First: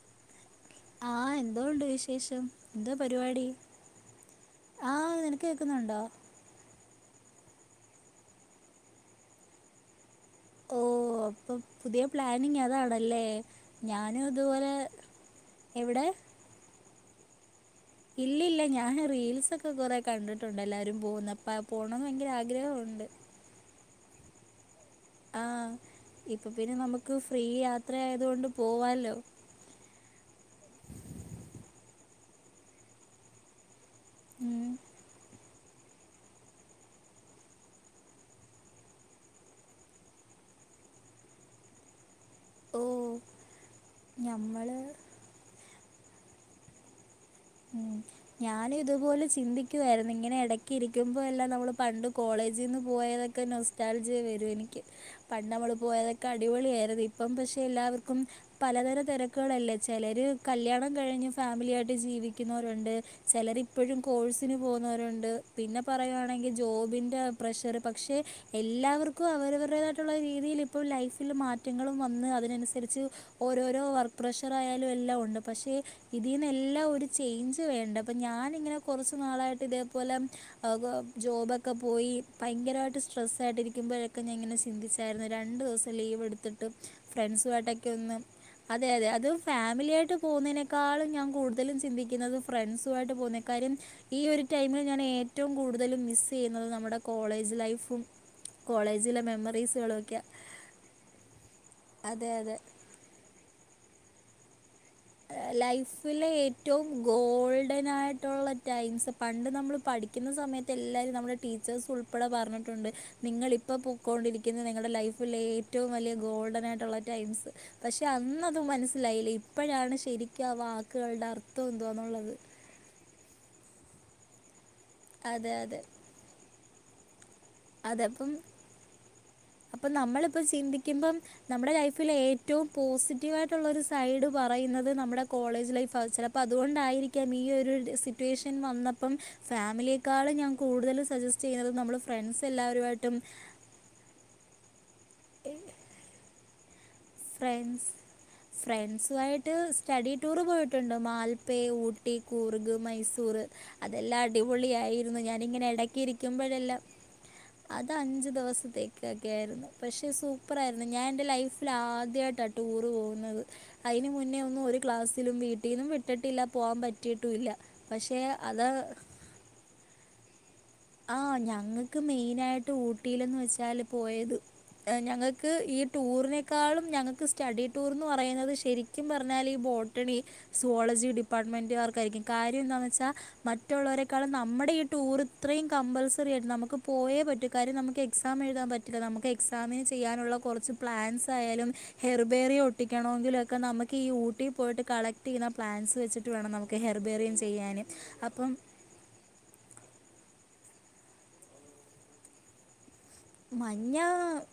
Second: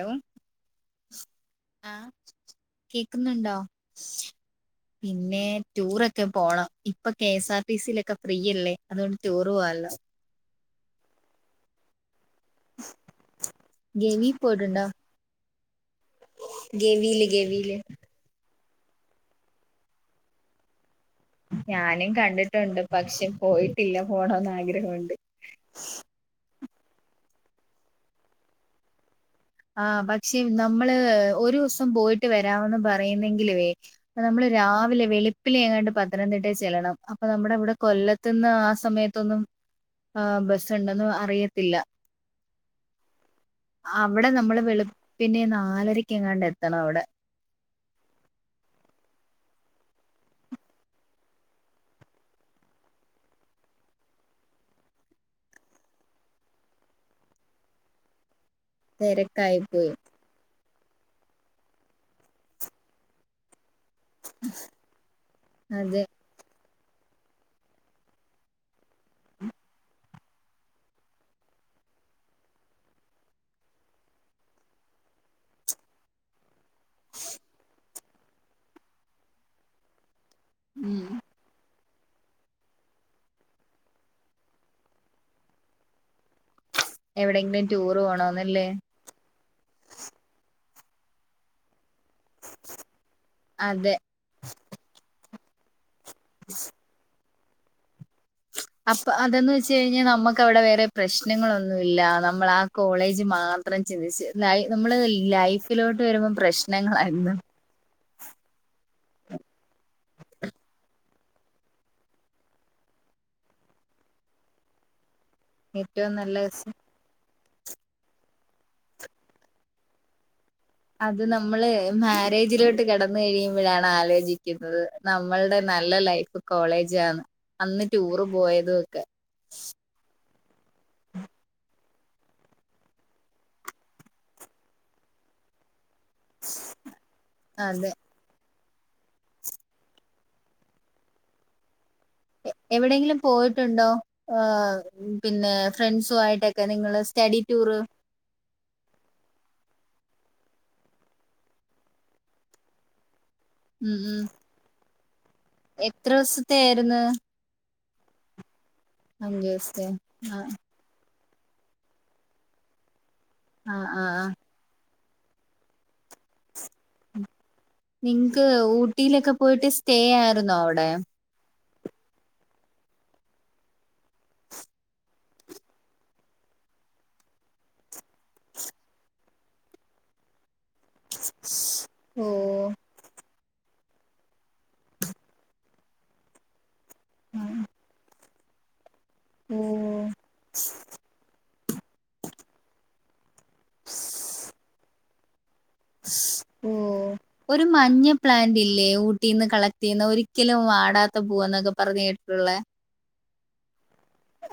Law, ആ എന്തോ ഉണ്ട് ആഹ, വിശേഷം എന്തോ പരിപാടി കേക്കുന്നുണ്ടോ? ആ പിന്നെ.. നിനക്ക് കേൾക്കുന്നുണ്ടോ ടൂറൊക്കെ... പോണം. ഇപ്പൊ കെഎസ് ആർ ടി സിയിലൊക്കെ ഫ്രീയല്ലേ? അതുകൊണ്ട് ടൂറ് പോവാല്ലോ. ഓ... അപ്പൊ പുതിയ... പ്ലാനിങ് അതാണല്ലേ ഞാനും ഗവി ഇതുപോലെ എവിടെ ഗെവീല് ഗെവീല് ഇല്ലല്ല, ഞാൻ റീൽസൊക്കെ കൊറെ കണ്ടിട്ടുണ്ട് എല്ലാരും പോകുന്ന അപ്പം പോകണമെന്ന് ഞാനും ഭയങ്കര കണ്ടിട്ടുണ്ട്. ആഗ്രഹമുണ്ട് പക്ഷെ പോയിട്ടില്ല പോണന്ന് ആഗ്രഹമുണ്ട്. ആഹ് ഇപ്പൊ പിന്നെ നമുക്ക് ഫ്രീ യാത്ര ആയതോണ്ട് പോവാല്ലോ ആഹ് പക്ഷെ നമ്മള് ഒരു ദിവസം പോയിട്ട് വരാമെന്ന് പറയുന്നെങ്കിലുവേ നമ്മള് ഉം. രാവിലെ വെളുപ്പില എങ്ങാണ്ട് പത്തനംതിട്ടയി ചെല്ലണം അപ്പൊ നമ്മുടെവിടെ കൊല്ല ത്ത്ന്ന് ആ സമയത്തൊന്നും ബസ്സ് ഉണ്ടെന്ന് അറിയത്തില്ല ഓഹ് അവിടെ നമ്മള് വെളുപ്പിനെ നാലരക്ക് എങ്ങാണ്ട് എത്തണം അവിടെ ഉം. ഞാനും ഇതുപോലെ ചിന്തിക്കുവായിരുന്നു ഇങ്ങനെ ഇടക്ക ഇരിക്കുമ്പോ എല്ലാം നമ്മള് പണ്ട് കോളേജിൽ നിന്ന് പോയതൊക്കെ ഒക്കെ നോസ്റ്റാൽജ് വരും എനിക്ക് പ ണ്ട്നമ്മള് പോയതൊക്കെ അടിപൊളി ആയിര്ന് ഇപ്പം പക്ഷെ എല്ലാവർക്കും പലതരം തിരക്കായി തിരക്കുകളല്ലേ പോയി ചിലര് കല്യാണം കഴിഞ്ഞ് ഫാമിലി ആയിട്ട് ജീവിക്ക ുന്നവരുണ്ട് ചിലർ ഇപ്പോഴും കോഴ്സിന് പോകുന്നവരുണ്ട് പിന്നെ അതെ പറയ ജോബിൻ്റെ പ്രഷർ പക്ഷെ എല്ലാവർക്കും അവരവരുടേതായിട്ടുള്ള രീതി ല് ഇപ്പോൾ ലൈഫിൽ മാറ്റങ്ങളും വന്ന് അതിനനുസരിച്ച് ഓരോരോ വർക്ക് പ്രഷർ ആയാലും എല്ലാം ഉണ്ട് പക്ഷേ ഇതിൽന്ന് എല്ലാം ഒരു ചേഞ്ച് വേണ്ട അപ്പോ ഞാനിങ്ങനെ കുറച്ചു നാളായിട്ട് ഇതേപോലെ ജോബ്ക്കെ ഒക്കെ പോയി ഭയങ്കരമായിട്ട് സ്ട്രെസ്സായിട്ടിരിക്കുമ്പഴൊക്കെ ഞാനങ്ങനെ ചിന്തിച്ചായിരുന്നു രണ്ട് ദിവസം ലീവ് എടുത്തിട്ട് എവിടെയെങ്കിലും ഫ്രണ്ട്സുമായിട്ടൊക്കെ ടൂർ ഒന്നും പോണോന്നല്ലേ അതെ അതെ അതും ഫാമിലിയായിട്ട് പോകുന്നതിനേക്കാൾളും ഞാൻ കൂടുതലും ചിന്തിക്കുന്നത് ഫ്രണ്ട്സു മായിട്ട് പോകുന്നേക്കാര്യം അതെ ഈ ഒരു ടൈമിൽ ഞാൻ ഏറ്റവും കൂടുതലും മിസ്സ് ചെയ്യുന്നത് നമ്മുടെ കോളേജ് ലൈഫും അപ്പൊ കോളേജിലെ അതെന്ന് വെച്ച് മെമ്മറീസുകളും കഴിഞ്ഞാൽ ഒക്കെയാണ് നമ്മക്ക് നമ അവിടെ വേറെ പ്രശ്നങ്ങളൊന്നുമല്ല അതെ നമ്മൾ ആ അതെ കോളേജ് മാത്രം ചിന്തിച്ച ലൈ നമ്മള് ലൈഫിലോട്ട് വരുമ്പോ പ്രശ്നങ്ങളാരുന്നു ഉടനായിട്ടുള്ള ടൈംസ് പണ്ട് നമ്മൾ പഠിക്കുന്ന സമയത്ത് എല്ലാവരും നമ്മുടെ ടീച്ചേഴ്സ് ഉൾപ്പെടെ പറഞ്ഞിട്ടുണ്ട് നിങ്ങള് ഇപ്പോൾ പോയിക്കൊണ്ടിരിക്കുന്നത് നിങ്ങളുടെ ലൈഫിൽ ഏ റ്റവും ഏറ്റവും വലിയ നല്ല ഗോൾഡൻ ദിവസം. ആയിട്ടുള്ള ടൈംസ് പക്ഷേ അന്നതും മനസ്സിലായില്ല ഇപ്പോഴാണ് ശരിക്കവാ അത് നമ്മള് മാരേജിലോട്ട് കിട ന്ന് കഴിയുമ്പോഴാണ് ആലോചിക്കുന്നത് അതെ നമ്മളുടെ അതെ നല്ല ലൈഫ് കോളേജ് ആണ് അന്ന് ടൂറ് പോയതൊക്കെ അപ്പൊ നമ്മളിപ്പ ചിന്തിക്കുമ്പം നമ്മുടെ ലൈഫിൽ ഏറ്റവും പോസിറ്റീവ് ആയിട്ടുള്ളൊരു സൈഡ് പറയുന്നത് നമ്മുടെ കോളേജ് ലൈഫ് ചില അപ്പം അതുകൊണ്ടായിരിക്കാം ഈ അതെ ഒരുസി സിറ്റേഷൻ വന്നപ്പം ഫാമിലിയെക്കാൾ ഞാൻ കൂടുതൽ സജെസ്റ്റ് ചെയ്യുന്നത് നമ്മൾ ഫ്രണ്ട്സ് എല്ലാവരുമായിട്ടും എവിടെയെങ്കിലും പോയിട്ടുണ്ടോ പിന്നെ ഫ്രണ്ട്സുയിട്ടൊക്കെ നിങ്ങൾ ഫ്രൻസ് ഫ്രണ്ട്സുമായിട്ട് സ്റ്റഡി ടൂറ് പോയിട്ടുണ്ട് മാൽപ്പേ ഊട്ടി കൂർഗ് മൈസൂർ ഉം ഉം അതെല്ലാം അടിപൊളി ആയിരുന്നു ഞാനിങ്ങനെ ഇടക്ക് എത്ര ദിവസത്തെ ഇരിക്കുമ്പോഴെല്ലാം ആയിരുന്നു അത് അഞ്ച് ദിവസത്തേക്കൊക്കെ ആയിരുന്നു അഞ്ചുദിവസത്തെ പക്ഷെ ആ സൂപ്പർ ആയിരുന്നു ഇന്ന്ഞാൻ എൻ്റെ ലൈഫിൽ ആദ്യമായിട്ടാണ് ടൂറ് പോകുന്നത് ആ ആ ആ അതിന് മുന്നേ ഒന്നും ഒരു ക്ലാസ്സിലും വീട്ടിന്നും വിട്ടിട്ടില്ല പോവാൻ പറ്റ നിങ്ങക്ക് ഊട്ടിയിലൊക്കെ പോയിട്ട് സ്റ്റേ ആയിരുന്നോ അവിടെ ആഹ് ഞങ്ങൾക്ക് മെയിന ആയിട്ട് ഊട്ടിയിലന്ന് വെച്ചാല് പോയത് ഞങ്ങൾക്ക് ഈ ടൂറിനേക്കാളും ഞങ്ങൾക്ക് സ്റ്റഡി ടൂർന്ന് പറയുന്നത് ശരി ശെരിക്കും പറഞ്ഞാൽ ഈ ബോട്ടണി സോളജി ഡിപ്പാർട്ട്മെന്റ് ക്കാർക്കായിരിക്കും ഓ കാര്യം എന്താണെന്ന് വെച്ചാൽ മറ്റുള്ളവരെേക്കാളും നമ്മുടെ ഈ ടൂറ് കമ്പൾസറി രുന്നു നമുക്ക് പോയേ ആ പറ്റും കാര്യം നമുക്ക് എക്സാം എഴുതാൻ പറ്റില്ല നമുക്ക് ഓ എക്സാമിന് ചെയ്യാനുള്ള കുറച്ച് പ്ലാൻസ് ആയാലും ഹെർബേറി ഒട്ടിക്കണമെങ്കിലും ഒക്കെ നമുക്ക് ഈ ഊട്ടി പോയിട്ട് കള റ്റ് ചെയ്തിട്ടുള്ള പ്ലാന്ൻറ്സ് വെച്ചിട്ട് വേണം നമുക്ക് ഹെർബേറിയും ചെയ്യാനും അപ്പം ലേ വ് കുട്ടീന്ന് കളക്ട് ചെയ്യുന്ന ഒരിക്കലും വാടാത്ത പൂവ എന്നൊക്കെ പറഞ്ഞു കേട്ടിട്ടുള്ള മഞ്ഞാ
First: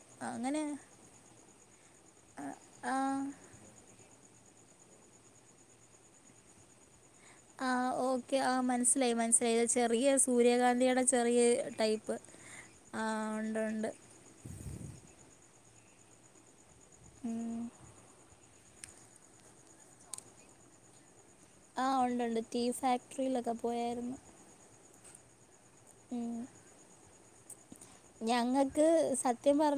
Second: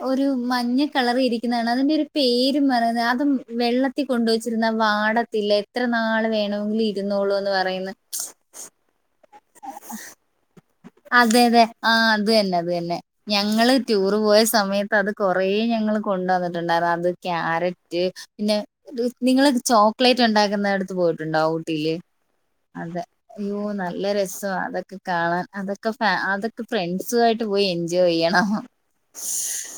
ഒരു മഞ്ഞ കളറിൽ ഇരിക്കുന്നതാണ് അതിന്റെ ഒരു ആ പേര് ആ പറയുന്നത് അതും വെള്ള ത്തി കൊണ്ടുവച്ചിരുന്ന വാടത്തില്ല എത്ര നാൾ വേണമെങ്കിലിൽ ഇരുന്നോളൂ ആ ഓക്കെ ആമനസ്സിലായി മനസ്സിലായി ചെറിയ സൂര്യകാന്തിയുടെ അതെ ചെറിയ അതെ ആ ടൈപ്പ് അത് തന്നെ അത് തന്നെ ആ ഉണ്ട് ഞങ്ങള് റ്റു ഉണ്ട് ടൂർ പോയ സമയത്ത് അത് കൊറേ ഞങ്ങൾ കൊണ്ട് വന്നിട്ടുണ്ടായിരുന്നു അത് ഉം. ക്യാരറ്റ് പിന്നെ നിങ്ങൾ ചോക്ലേറ്റ് ഉണ്ടാക്കുന്ന അടുത്ത് പോയിട്ടുണ്ടാവോ ആ ഉണ്ട് ഉണ്ട് ടീ ഊട്ടിയില്അ തെ ഫാക്ടറിയിലൊക്കെ അയ്യോ നല്ല പോയായിരുന്നു രസ അതൊക്കെ കാണാൻ അതൊക്കെ ഫ ഉം. അതൊക്കെ ഫ്രണ്ട്സ് ആയിട്ട് ഒറ്റക്ക് പോയി എൻജോയ് ചെയ്യണം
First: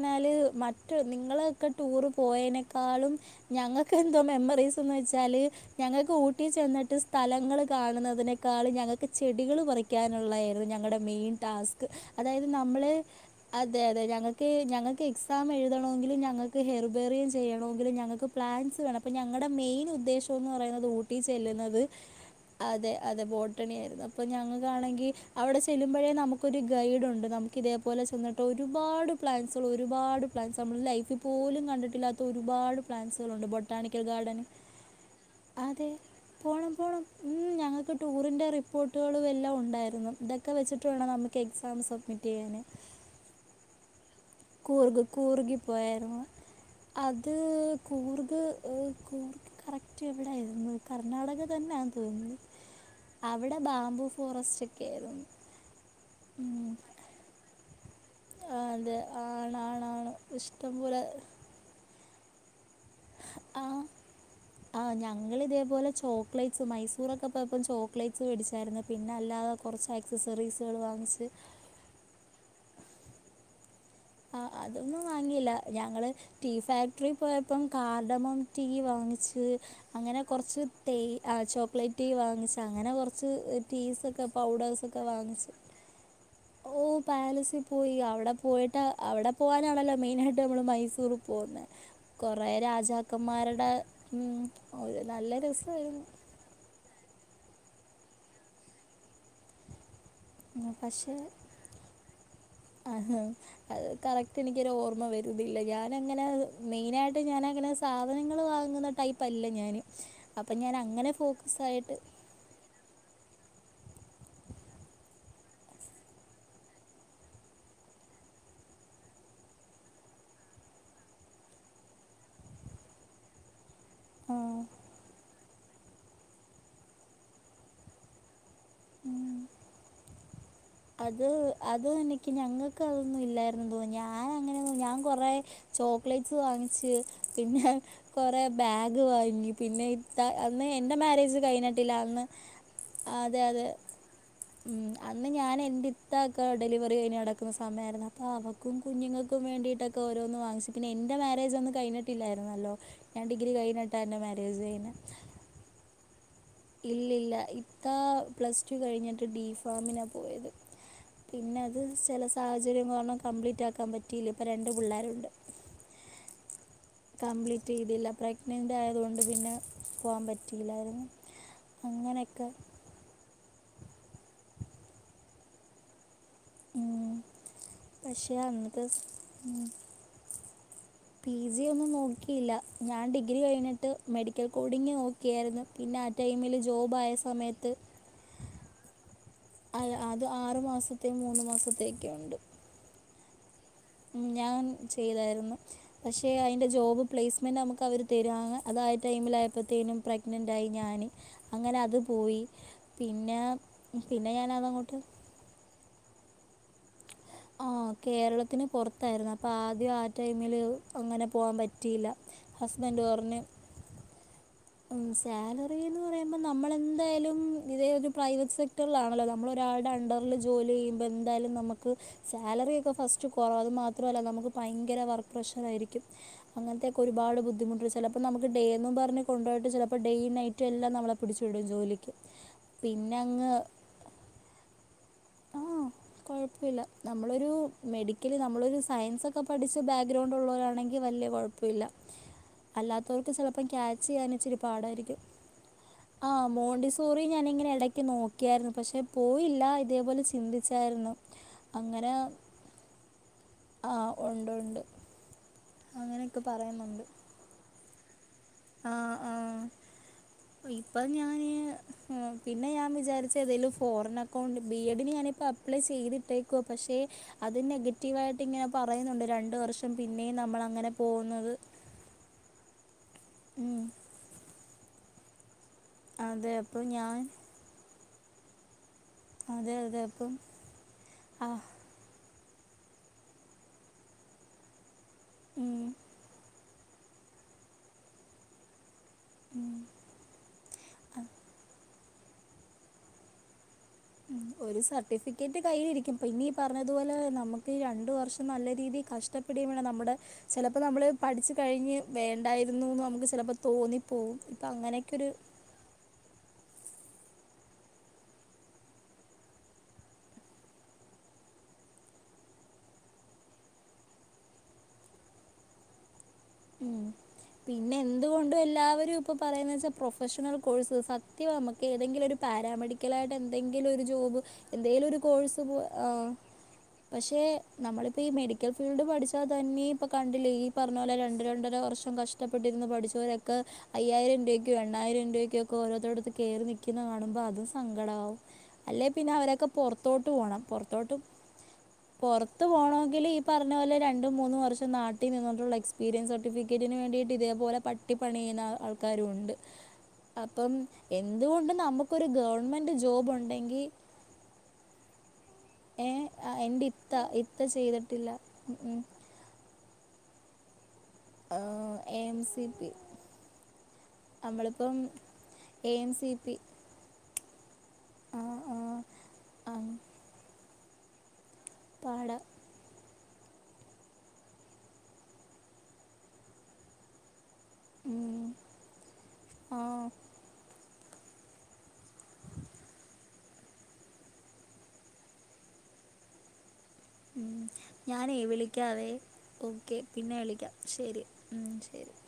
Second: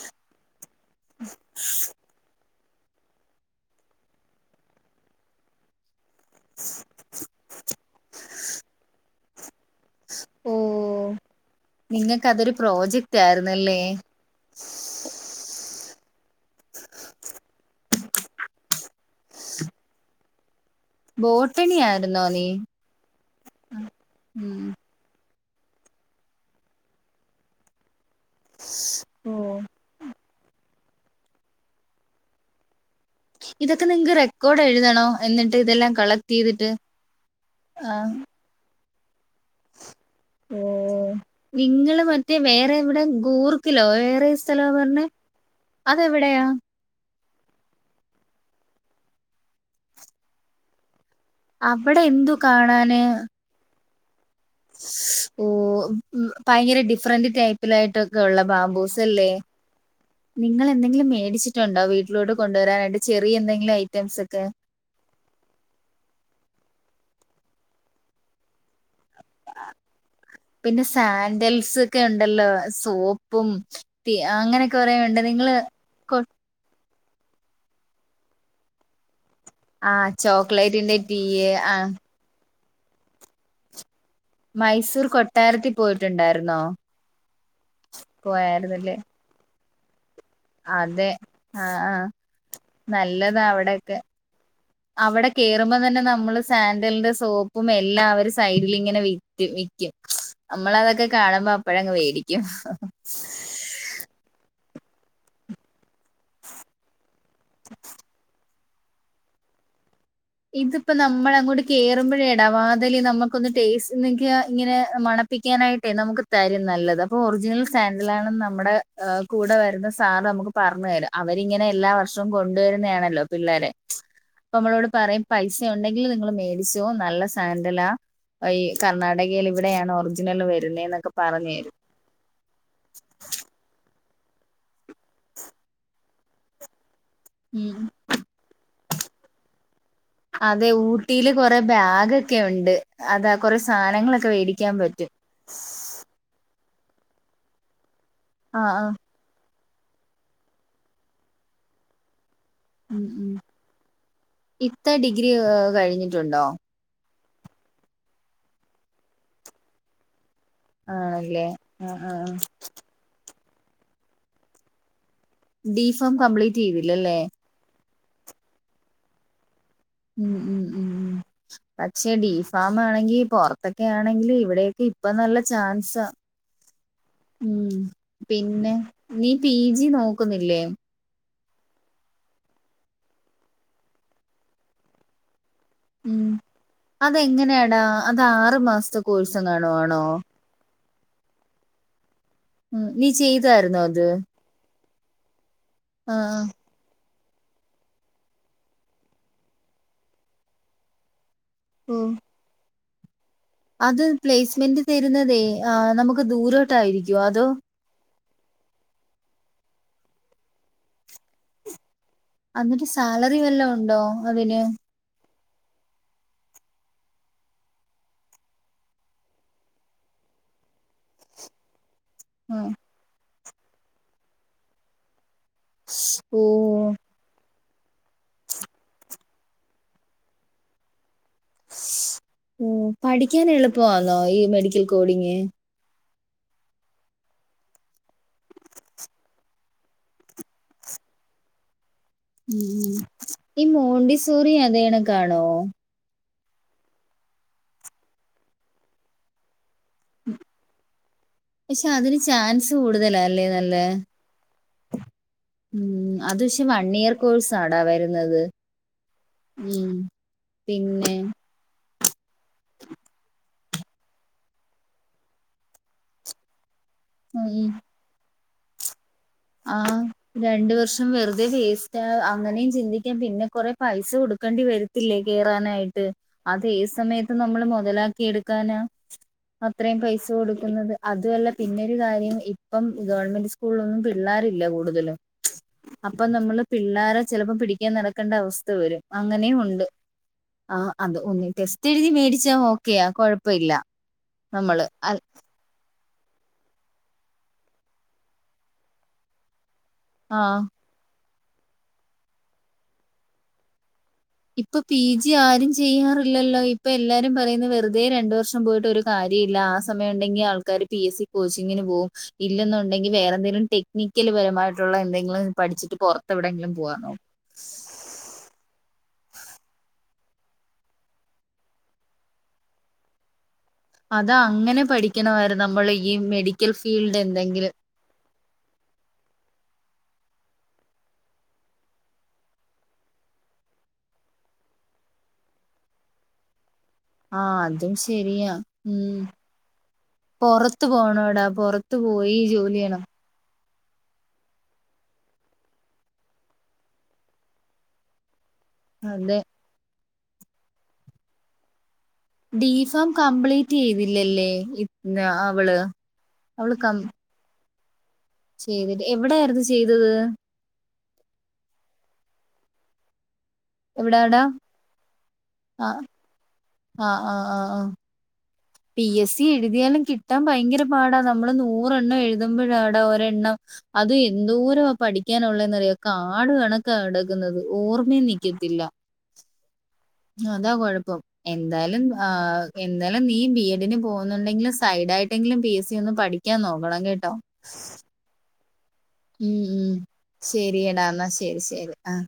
എന്നാല്മറ്റ്നിങ്ങൾ ഒക്കെടൂർ പോയേനെ ക്കാളും ഞങ്ങൾക്ക് എന്തോ മെമ്മറീസ് എന്ന് വെച്ചാല് ഞങ്ങൾക്ക് ഊട്ടി ചെന്നിട്ട് സ്ഥലങ്ങള് കാണുന്നതിനേക്കാളും ഞങ്ങൾക്ക് ചെടികൾ പറി ഓ പറിക്കാനുള്ളതായിരുന്നു ഞങ്ങളുടെ മെയിൻ ടാസ്ക് നിങ്ങക്ക് അതായത് അതൊരു നമ്മൾ പ്രോജക്റ്റ് ആയിരുന്നല്ലേ അതെ അതെ ഞങ്ങൾക്ക് ഞങ്ങൾക്ക് എക്സ് എക്സാം എഴുതമെങ്കിലും ഞങ്ങൾക്ക് ഹെർബേറിയ ചെയ്യണമെങ്കില ഞങ്ങൾക്ക് പ്ലാൻസ് വേണം ഞങ്ങളുടെ മെയിൻ ഉദ്ദേശം എന്ന് പറയുന്നത് ഉ ഊട്ടി ബോട്ടണി ചെല്ലുന്നത് ആയിരുന്നോ നീ അതെ അതെ ബോട്ടണി ആയിരുന്നു അപ്പൊ ഞങ്ങൾ ഉം കാണെങ്കിൽ അവിടെ ചെല്ലുമ്പോഴേ നമുക്കൊരു ഗൈഡ് ഉണ്ട് നമുക്ക് ഇതേപോലെ ചെന്നിട്ട് ഒരുപാട് ഓ പ്ലാൻസ് ഒരുപാട് പ്ലാൻസ് നമ്മൾ ലൈഫിൽ പോലും കണ്ടിട്ടില്ലാത്ത ഒരുപാട് പ്ലാൻസ് ഇതൊക്കെ ബൊട്ടാണിക്കൽ നിങ്ങക്ക് ഗാർഡൻ റെക്കോർഡ് എഴുതണോ എന്നിട്ട് അതെ ഇതെല്ലാം കളക്ട് ചെയ്തിട്ട് പോണം പോണം മം ആ ഞങ്ങൾക്ക് ടൂറിൻ്റെ റിപ്പോർട്ട് കള് എല്ലാം ഉണ്ടായിരുന്നു ഇതൊക്കെ ഓ വെച്ചിട്ട് വേണം നമുക്ക് എക്സാം സബ്മിറ്റ് ചെയ്യാൻ ഇവിടെ ഗൂർക്കിലോ വേറെ സ്ഥല കൂർഗ് പറഞ്ഞെ കൂർഗിൽ പോയായിരുന്നു അതെവിടെയാ അത് കൂർഗ് കൂർഗ്കറക്റ്റ് എവിടൊയിരുന്നു കർണാടക അവിടെ എന്തു കാണാന് അവിടെ ബാബു ഫോറസ്റ്റ് ഓ മം ഭയങ്കര ഡിഫ്റന്റെ ടൈപ്പിലായിട്ടോക്കെള്ള അത് ബാബുസ് ആണാണാണ് ഇഷ്ടംപോലെ ലനിങ്ങൾഎന്തെങ്കിലും മേടിച്ചിട്ടുണ്ടോ വീട്ടിലോട്ട് കൊണ്ടുവരാനായിട്ട് ചെറിയ ആ എന്തെങ്കിലും ഐറ്റംസ് ഒക്കെ ആ ഞങ്ങൾ ഇതേപോലെ ചോക്ലേറ്റ്സ് മൈസൂർൊക്കെ ഇപ്പ ചോക്ലേറ്റ്സ് മേടിച്ചായിരുന്നു പിന്നെ അല്ലാതെ കുറച്ച് ആക്സസറീസുകൾ പിന്നെ വാങ്ങിച്ച് സാൻഡൽസ് ഒക്കെ ഉണ്ടല്ലോ സോപ്പും ആ അങ്ങനെയൊക്കെ കുറ അതൊന്നും ഉണ്ട് വാങ്ങിയില്ല നിങ്ങള് ഞങ്ങൾ ടീ ഫാക്ടറിൽ പോയപ്പം കാർഡമോം ടീ വാങ്ങിച്ച് ആ അങ്ങനെ കുറച്ച് ചോക്ലേറ്റിന്റെ തേ ടീയ് ആ ചോക്ലേറ്റ് വാങ്ങിച്ച അങ്ങനെ കുറച്ച് ടീസ്ക്കെ മൈസൂർ കൊട്ടാരത്തിൽ പോയിട്ടുണ്ടായിരുന്നു ഓ പാലസിൽ പോയി അവിടെ പോയിട്ട് പോയായിരുന്നല്ലേ അവിടെ പോവാനാണല്ലോ മെയിൻ ആയിട്ട് നമ്മള് അതെ മൈസൂർ പോകുന്ന ആ ആ കൊറേ നല്ലതാ രാജാക്കന്മാരുടെ അവിടെക്കെ മം അവിടെ കേറുമ്പോ തന്നെ നമ്മള് സാന്ൻഡലിന്റെ സോപ്പും എല്ലാം അവര് സൈഡിലിങ്ങനെ വി വിൽക്കും നമ്മള് അതൊക്കെ പക്ഷേ കാണുമ്പോ അപ്പഴങ്ങ് മേടിക്കും ആഹാ. അത് കറക്റ്റ് എനിക്കരു ഓർമ്മ വരുന്നില്ല ഞാന അങ്ങനെ മെയിനായിട്ട് ഞാനങ്ങനെ സാധനങ്ങൾ വാങ്ങുന്ന ടൈപ്പ് അല്ല ഞാന് ഇതിപ്പോ നമ്മൾ അങ്ങോട്ട് കേറുമ്പോഴേ ഇടവാതൽ നമുക്കൊന്ന് ടേസ്റ്റ്ക്ക ഇങ്ങനെ മണപ്പിക്കാനായിട്ടേ നമുക്ക് തരും നല്ലത് ഇപ്പൊ ഒറിജിനൽ സാന്ൻഡില ആണെന്ന് നമ്മുടെ കൂടെ വരുന്ന സാറ് നമുക്ക് പറഞ്ഞു തരാം അവരിങ്ങനെ എല്ലാ വർഷവും കൊണ്ടുവരുന്നതാണല്ലോ പിള്ളേരെെ ആ, അപ്പ നമ്മളോട് പറയും പൈസ ഉണ്ടെങ്കിൽ നിങ്ങൾ മേടിച്ചോ നല്ല സാൻഡല ആ ഈ കർണാടകൽ ഇവിടെയാണ് ഒറിജിനൽ വരുന്നത് അത് അത് എനിക്ക് ഞങ്ങൾക്ക് അതൊന്നും ഇല്ലായിരുന്നു തോന്നി ഞാൻ അങ്ങനെ ഞാൻ കുറേ ചോക്ലേറ്റ്സ് വാങ്ങിച്ച് പിന്നെ ഉം കുറെ ബാഗ് വാങ്ങി പിന്നെ അന്ന് എന്റെ മാരേജ് കഴിഞ്ഞിട്ടില്ല അന്ന് ക്കെ ഉണ്ട് അതാ കുറെ സാധനങ്ങളൊക്കെേമടിക്ക മ അന്ന് ഞാൻ എൻ്റെ ഇത്തക്ക ഡെലിവറി അ നടക്കുന്ന സമയമായിരുന്നു. അപ്പോൾ ആഹ് അവക്ക ആഹ് കുഞ്ഞങ്ങൾക്കും വേണ്ടിട്ടൊക്കെഓരോന്ന് വാങ്ങിച്ച പിന്നെ എ്റെ മാര്ജ ഒന്നും കഴിട്ടില്ലായിരുന്നല്ലോ ഉം ഞാൻ ഉം ഡിഗ്രി കഴിഞ്ഞിട്ടാണ് എൻ്റെ മാരജ് കഴിന് ഇത്ത ഡിഗ്രി കഴിഞ്ഞിട്ടുണ്ടോ ഇല്ലല്ല ഇത്ത പ്ലസ് ടു കഴിഞ്ഞിട്ട് ഡി ഫാമിനാ പോയത ആണല്ലേ പിന്നെ അത് ആഹ് ചില ആഹ് സാഹചര്യം കാരണം കംപ്ലീറ്റ് ആാക്കാൻ പറ്റിയില്ല ഇപ്പം രണ്ട് പിള്ളേരുണ്ട് ഡി ഫാം കംപ്ലീറ്റ് ചെയ്തില്ലല്ലേ കംപ്ലീറ്റ് ചെയില്ല ആയതുകൊണ്ട് പിന്നെ പോകാൻ ഉം ഉം ഉം പറ്റിയില്ലായിരുന്നു ഉം പക്ഷെ ഡി അങ്ങനെയൊക്കെ ഫാമ്മ് ആണെങ്കി പുറത്തൊക്കെ ആണെങ്കിൽ ഇവിടെൊക്കെ ഇപ്പ നല്ല ചാൻസ ഉം. മ് പക്ഷേ പിന്നെ അന്നത്തെ സ്- നീ പി ഉം. ജി നോക്കുന്നില്ലേ? പി ജി ഒന്നും നോക്കിയില്ല ഞാൻ ഡിഗ്രി കഴിഞ്ഞിട്ട് മെഡിക്കൽ കോഡിങ്ങ് നോ ഒക്കെയായിരുന്നു പിന്നെ ആ ഉം ടൈമിൽ ജോബായ സമയത്ത് അതെങ്ങനെയാടാ അത് ആറു മാസത്തെകോഴ്സ് എങ്ങാനം അത് ആണോ അത് ആറ് മാസത്തെയ മൂന്ന് മാസത്തെയൊക്കെയ മ് നീ ചെയ്തായിരുന്നോ അത് ഞാൻ ചെയ്തായിരുന്നു പക്ഷേ ആഹ് അതിന്റെ ജോബ് പ്ലേസ്മെന്റ് നമുക്ക് അവർ തരുവാ അതായ ടൈമിലായയപ്പോഴത്തേനും പ്രഗ്നന്റയി ഞാൻ അങ്ങനെ അത് ഓഹ് പോയി പിന്നെ അത് പിന്നെ പ്ലേസ്മെന്റ് ഞാനതങ്ങോട്ട് തരുന്നതേ ആ നമുക്ക് ദൂരോട്ടായിരിക്കോ അതോ ആ കേരളത്തിന് പുറത്തായിരുന്നു അപ്പോം ആദ്യം ആ ടൈമിൽ അങ്ങനെ പോകൻ പറ്റിയില്ല അതിട്ട് ഹസ്ബൻഡ് സാലറി പറഞ്ഞു വല്ല ഉണ്ടോ അതിന് സാലറി എന്ന് പറയുമ്പോൾ നമ്മൾെന്തായാലും ഇതേ ഒരു പ്രൈവറ്റ് സെക്ടറിലാണല്ലോ നമ്മൾ ഒരാളുടെ ഉണ്ടോ ജോലി ചെയ്യുമ്പോ എന്തായാലും നമുക്ക് ആഹ് സാലറി ഒക്കെ ഫസ്റ്റ് കുറവ അത് മാത്രല്ല നമുക്ക് ഭയങ്കര വർക്ക് പ്രഷർ ആയിരിക്കും ഓഹ് അങ്ങനത്തെൊക്കെ ഒരുപാട് ബുദ്ധിമുട്ട് ചിലപ്പോൾ നമുക്ക് ഡേ എന്നന്ന് പറഞ് കൊണ്ടു പോയിട്ട് ചിലപ്പോൾ ഡെയ നൈറ്റ് എല്ലാം നമ്മളെ പിടിച്ചു വിടും ജോലിക്ക് ഓഹ് പിന്നെ പഠിക്കാൻ അങ്ങ് [unintelligible] ഈ മെഡിക്കൽ കോഡിങ് ആ കുഴപ്പമില്ല നമ്മളൊരു മെഡിക്കല് നമ്മളൊരു സയൻസൊക്കെ പഠിച്ച് ബാക്ക്ഗ്രൗണ്ട്ള്ളവരാണെങ്കിൽ വലിയ കുഴപ് ഇല്ല ല്ല ഉം അല്ലാത്തവർക്ക് ചിലപ്പോം ഈ ക്യാച്ച് മോണ്ടിസോറി ചെയ്യാൻച്ചിരി അതേ പാടായിരിക്കും കണക്കാണോ ആഹ മോണ്ടിസോറി ഞാനിങ്ങനെ ഇടയ്ക്ക് നോക്കിയായിരുന്നു പക്ഷെ പോയില് അതേപോലെ ചിന്തിച്ചായിരുന്നു പക്ഷെ അങ്ങനെ അതിന് ചാൻസ് കൂടുതലാല്ലേ നല്ല ആഹ് ഉണ്ട് ഉണ്ട് മ് അങ്ങനെയൊക്കെ അത് പക്ഷെ വൺ ഇയർ കോഴ്സ്ടാ വരുന്നത് ആ ആ മ് ഇപ്പൊ ഞാന് പിന്നെ ഞാൻ വിചാരിച്ച ഏതേലും ഫോറിൻ അക്കൗണ്ട് ബി എഡിന് ഞാനിപ്പോ അപ്ലൈ ചെയ്തിട്ടേക്കുവ പക്ഷെ അത് ഉം നെഗറ്റീവ ആയിട്ട് ഇങ്ങനെ പറയുന്നുണ്ട് രണ്ട വർഷം ആഹ് പിന്നെയും നമ്മൾ രണ്ട് അങ്ങനെ വർഷം വെറുതെ പോകുന്നത് വേസ്റ്റ് അങ്ങനെയും ചിന്തിക്കൻ പിന്നെ കൊറെേ ഉം പൈസ കൊടുക്കേണ്ടി വരത്തില്ലേ കേറാനായിട്ട് അതെ അത് ഏ അപ്പം ഞാൻ സമയത്ത് നമ്മള് മുതലാക്കി എടുക്കാനാ അതെ അത്രയും അതെ പൈസ അപ്പം കൊടുക്കുന്നത് അതുമല്ല ആഹ് പിന്നെരു കാര്യം ഇപ്പം ഗവൺമെന്റ് സ്കൂളിലൊന്നും പിള്ളാരില്ല കൂടുതലും ഉം അപ്പൊ നമ്മള് പിള്ളേരെ ചിലപ്പോ പിടിക്കാൻ നടക്കേണ്ട അവസ്ഥ വരും അങ്ങനെയ ഉണ്ട് ആഹ് അത് ഒന്ന ടെസ്റ്റ് എഴുതി മേടിച്ചാ ഓക്കെയാ കൊഴപ്പല്ല.... ഒരു സർട്ടിഫിക്കറ്റ് കയ്യിലിരിക്കും. അപ്പോം ഇന്നീ പറഞ്ഞതുപോലെ നമുക്ക് രണ്ട് വർഷം നല്ല രീതിയിൽ കഷ്ടപ്പെടുകയും വേണം നമ്മുടെ ആഹ് ചിലപ്പോ നമ്മൾ പഠിച്ച് കഴിഞ്ഞ് വേണ്ടായിരുന്നുന്ന് നമുക്ക് ചിലപ്പോ തോന്നി ഇപ്പൊ പി ജി ആരും. ചെയ്യാറില്ലല്ലോ ഇപ്പൊ എല്ലാരും പറയുന്നത് വെറുതെ രണ്ട വർഷം പോയിട്ട് ഒരു കാര്യല്ല ആ സമയം ഉണ്ടെങ്കിൽആൾക്കാര് പി എസ് സ കോച്ചിങ്ങിന് പോകും ഇല്ലെന്നുണ്ടെങ്കിൽ വേറെന്തെങ്കിലും ടെക്നിക്കൽ പരമായിട്ടുള്ള എന്തെങ്കിലും പഠിച്ചിട്ട് പൊറ തെഎവിടെയങ്കില ഉം പോവാനോ പിന്നെ എന്തുകൊണ്ടും എല്ലാവരും ഇപ്പോ പറയുന്നത് വെച്ചാൽ പ്രൊഫഷണൽ കോഴ്സ് സത്യം നമുക്ക് ഏതെങ്കിലും ഒരു പാരാമെഡി ക്കലായിട്ട് എന്തെങ്കിലും ഒരു അതാ ജോബ് അങ്ങനെ എന്തെിലും ഒരു കോഴ്സ് പഠിക്കണമായിരുന്നു പോ നമ്മൾ ഈ ആഹ് മെഡിക്കൽ ഫീൽഡ് പക്ഷെ എന്തെങ്കിലും നമ്മളിപ്പ ഈ മെഡിക്കൽ ഫീൽഡ് പഠിച്ചത് തന്നെ ഇപ്പ കണ്ടില്ലേ ഈ പറഞ്ഞ പോലെ രണ്ട് പ രണ്ടര വർഷം കഷ്ടപ്പെട്ടിരുന്നു പഠിച്ചവരൊക്കെ അയായിരം രൂപക്കോ എണയിരം രൂപക്ക ഒക്കെഓരോത്തോടുത്ത് കയറി നിക്ക ക്കുന്നെ കാണുമ്പോ ആ അതും സങ്കടവും ശരിയാ അല്ലെ ഉം പിന്നെ അവരൊക്കെ പോറത്തോട്ട് പോണം പുറത്ത് പൊറത്തോട്ട് പോണോടാ പുറത്ത് പോയി പൊറത്തു ജോലി ചെയ്യണം പോകണങ്കില് ഈ പറഞ്ഞ പോലെ രണ്ടും മൂന്നും വർഷം നാട്ടീ നിങ്ങോട്ടുള്ള എക്സ്പ എക്സ്പീരിയൻസ് സർട്ടിഫിക്കറ്റിന് വേണ്ടിയിട്ട് ഇതേപോലെ പട്ടിപ്പണി ചെയ്യുന്ന ആൾക്കാരും അതെ ഉണ്ട് അപ്പം എന്തുകൊണ്ട് നമുക്ക് ഒരു ഗവൺമെന്റ് ഡിഫാം ജോബ് കംപ്ലീറ്റ് ഉണ്ടെങ്കിഏഹ് ചെയ്തില്ലല്ലേ ഇത്- അവള് എറെ ഇത്ത താ ചെയ്തിട്ടില്ല ചെയ്തി് എവിടെയായിരുന്നു ചെയ്തത് ആഹ് എ എം സി പി എവിടാടാ നമ്മളിപ്പം ആ എം സി പി ആഹ് ആഹ് ആഹ് ആഹ് ആ പി എസ് സി ആ എഴുതിയാലും കിട്ടാൻ ഭയങ്കര പാടാ നമ്മള് നൂറെ എണ്ണം പാട എഴുതുമ്പോഴാടാ ഒരെണ്ണം അത് എന്തോര ആ പഠിക്കാനുള്ളെന്നറിയക്കെ ആട്കണ കടക്കുന്നത് ഓർമ്മയും നിൽക്കത്തില്ല ആഹ് അതാ കുഴപ്പം എന്തായാലും ആ്ഹ് എന്തായാലും നീ ബി എഡിന് പോകുന്നുണ്ടെങ്കില് സൈഡ് ആയിട്ടെങ്കിലും പി എസ് സി ഒന്ന് പഠിക്ക ക്കാൻ നോക്കണം കേട്ട ഞാനേ വിളിക്കാവേ ഉമ് ഓക്കെ പിന്നെ വിളിക്കാം ശരി എടാ എന്നാ ശരി ശരി ആഹ്